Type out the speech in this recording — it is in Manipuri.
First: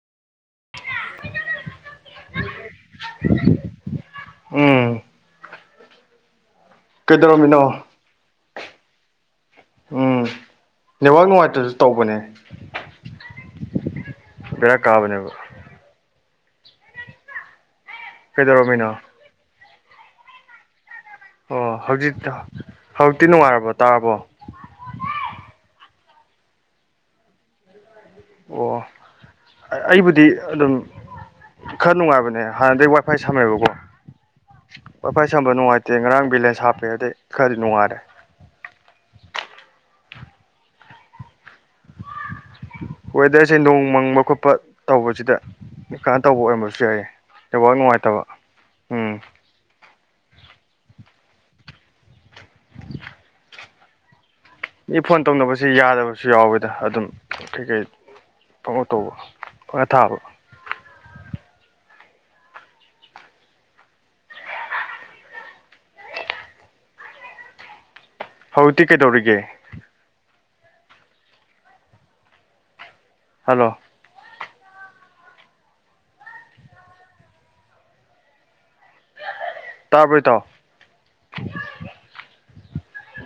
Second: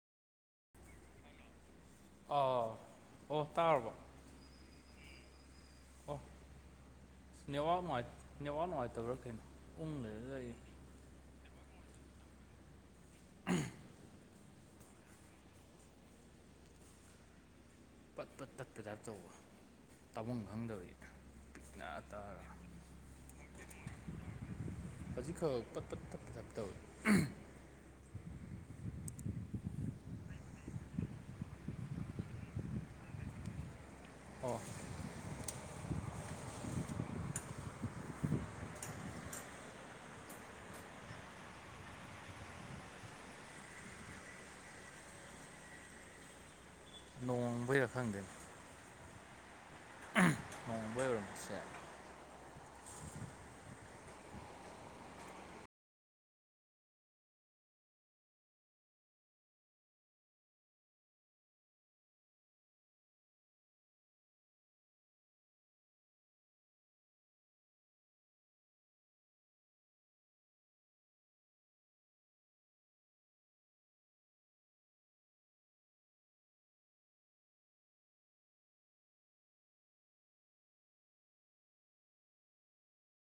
[unintelligible] ꯑ ꯑꯣ ꯇꯥꯔꯕꯣ ꯎꯝ ꯑꯣ ꯅꯦꯠꯋꯥꯥꯛ ꯀꯩꯗꯧꯔꯝꯃꯤꯅꯣ ꯅꯨꯡꯉꯥꯏ ꯅꯦꯠꯋꯥꯛ ꯅꯨꯡꯉꯥꯏꯇꯕ꯭ꯔꯥ ꯀꯩꯅꯣ ꯎꯪꯔ ꯎꯝ ꯂꯩ ꯅꯦꯠꯋꯥꯛ ꯅꯨꯡꯉꯥꯏꯇꯔꯁꯨ ꯇꯧꯕꯅꯦ [unintelligible] ꯕꯦꯔꯥ ꯀꯥꯕꯅꯦꯕ ꯄꯠ ꯄꯠ ꯀꯩꯗꯧꯔꯝꯃꯤꯅꯣ ꯇꯠꯄꯗꯥꯏ ꯇꯧꯕ ꯋꯥꯟ ꯇꯥꯕꯝ ꯈꯪꯗꯕꯩ ꯑꯣ ꯍꯧꯖꯤꯛ ꯍꯧꯖꯤꯛꯇꯤ ꯅꯨꯡꯉꯥꯏꯔꯕꯣ ꯇꯥꯔꯕꯣ ꯍꯧꯖꯤꯛꯈꯛ ꯄꯠ ꯄꯠ ꯇꯠꯄꯩ ꯇꯥꯏ ꯇꯧꯋꯤ ꯑꯣ ꯑꯩꯕꯨꯗꯤ ꯑꯗꯨꯝ ꯈꯔ ꯅꯨꯡꯉꯥꯏꯕꯅꯦ ꯍꯥꯟꯅꯗꯩ ꯋꯥꯏꯐꯥꯏ ꯁꯝꯃꯦꯕꯀꯣ ꯑꯣ ꯄꯥꯏꯐꯥꯏ ꯁꯝꯕ ꯅꯨꯡꯉꯥꯏꯇꯦ ꯉꯔꯥꯡ ꯕꯦꯂꯦꯟꯁ ꯍꯥꯞꯄꯦ ꯑꯗꯩ ꯈꯔꯗꯤ ꯅꯨꯡꯉꯥꯏꯔꯦ ꯋꯦꯗꯔꯁꯦ ꯅꯣꯡ ꯃꯪꯕ ꯈꯣꯠꯄ ꯇꯧꯕꯁꯤꯗ ꯀꯅꯣ ꯇꯧꯕ ꯑꯣꯏꯔꯝꯕꯁꯨ ꯌꯥꯏꯌꯦ ꯅꯦꯠꯋꯥꯛ ꯅꯨꯡꯉꯥꯏꯇꯕ ꯎꯝ ꯅꯣꯡ ꯃꯪꯕꯩ ꯑꯣꯏꯔꯝꯕꯁꯨ ꯌꯥꯏ ꯃꯤ ꯐꯣꯟ ꯇꯧꯅꯕꯁꯦ ꯌꯥꯗꯕꯁꯨ ꯌꯥꯎꯋꯦꯗ ꯑꯗꯨꯝ ꯀꯩꯀꯩ ꯄꯪꯇꯧ ꯇꯧꯕꯗꯣ ꯄꯪꯇ ꯊꯥꯕ ꯍꯧꯖꯤꯛꯇꯤ ꯀꯩꯗꯧꯔꯤꯒꯦ ꯍꯜꯂꯣ ꯇꯥꯕꯔ ꯏꯇꯥꯎ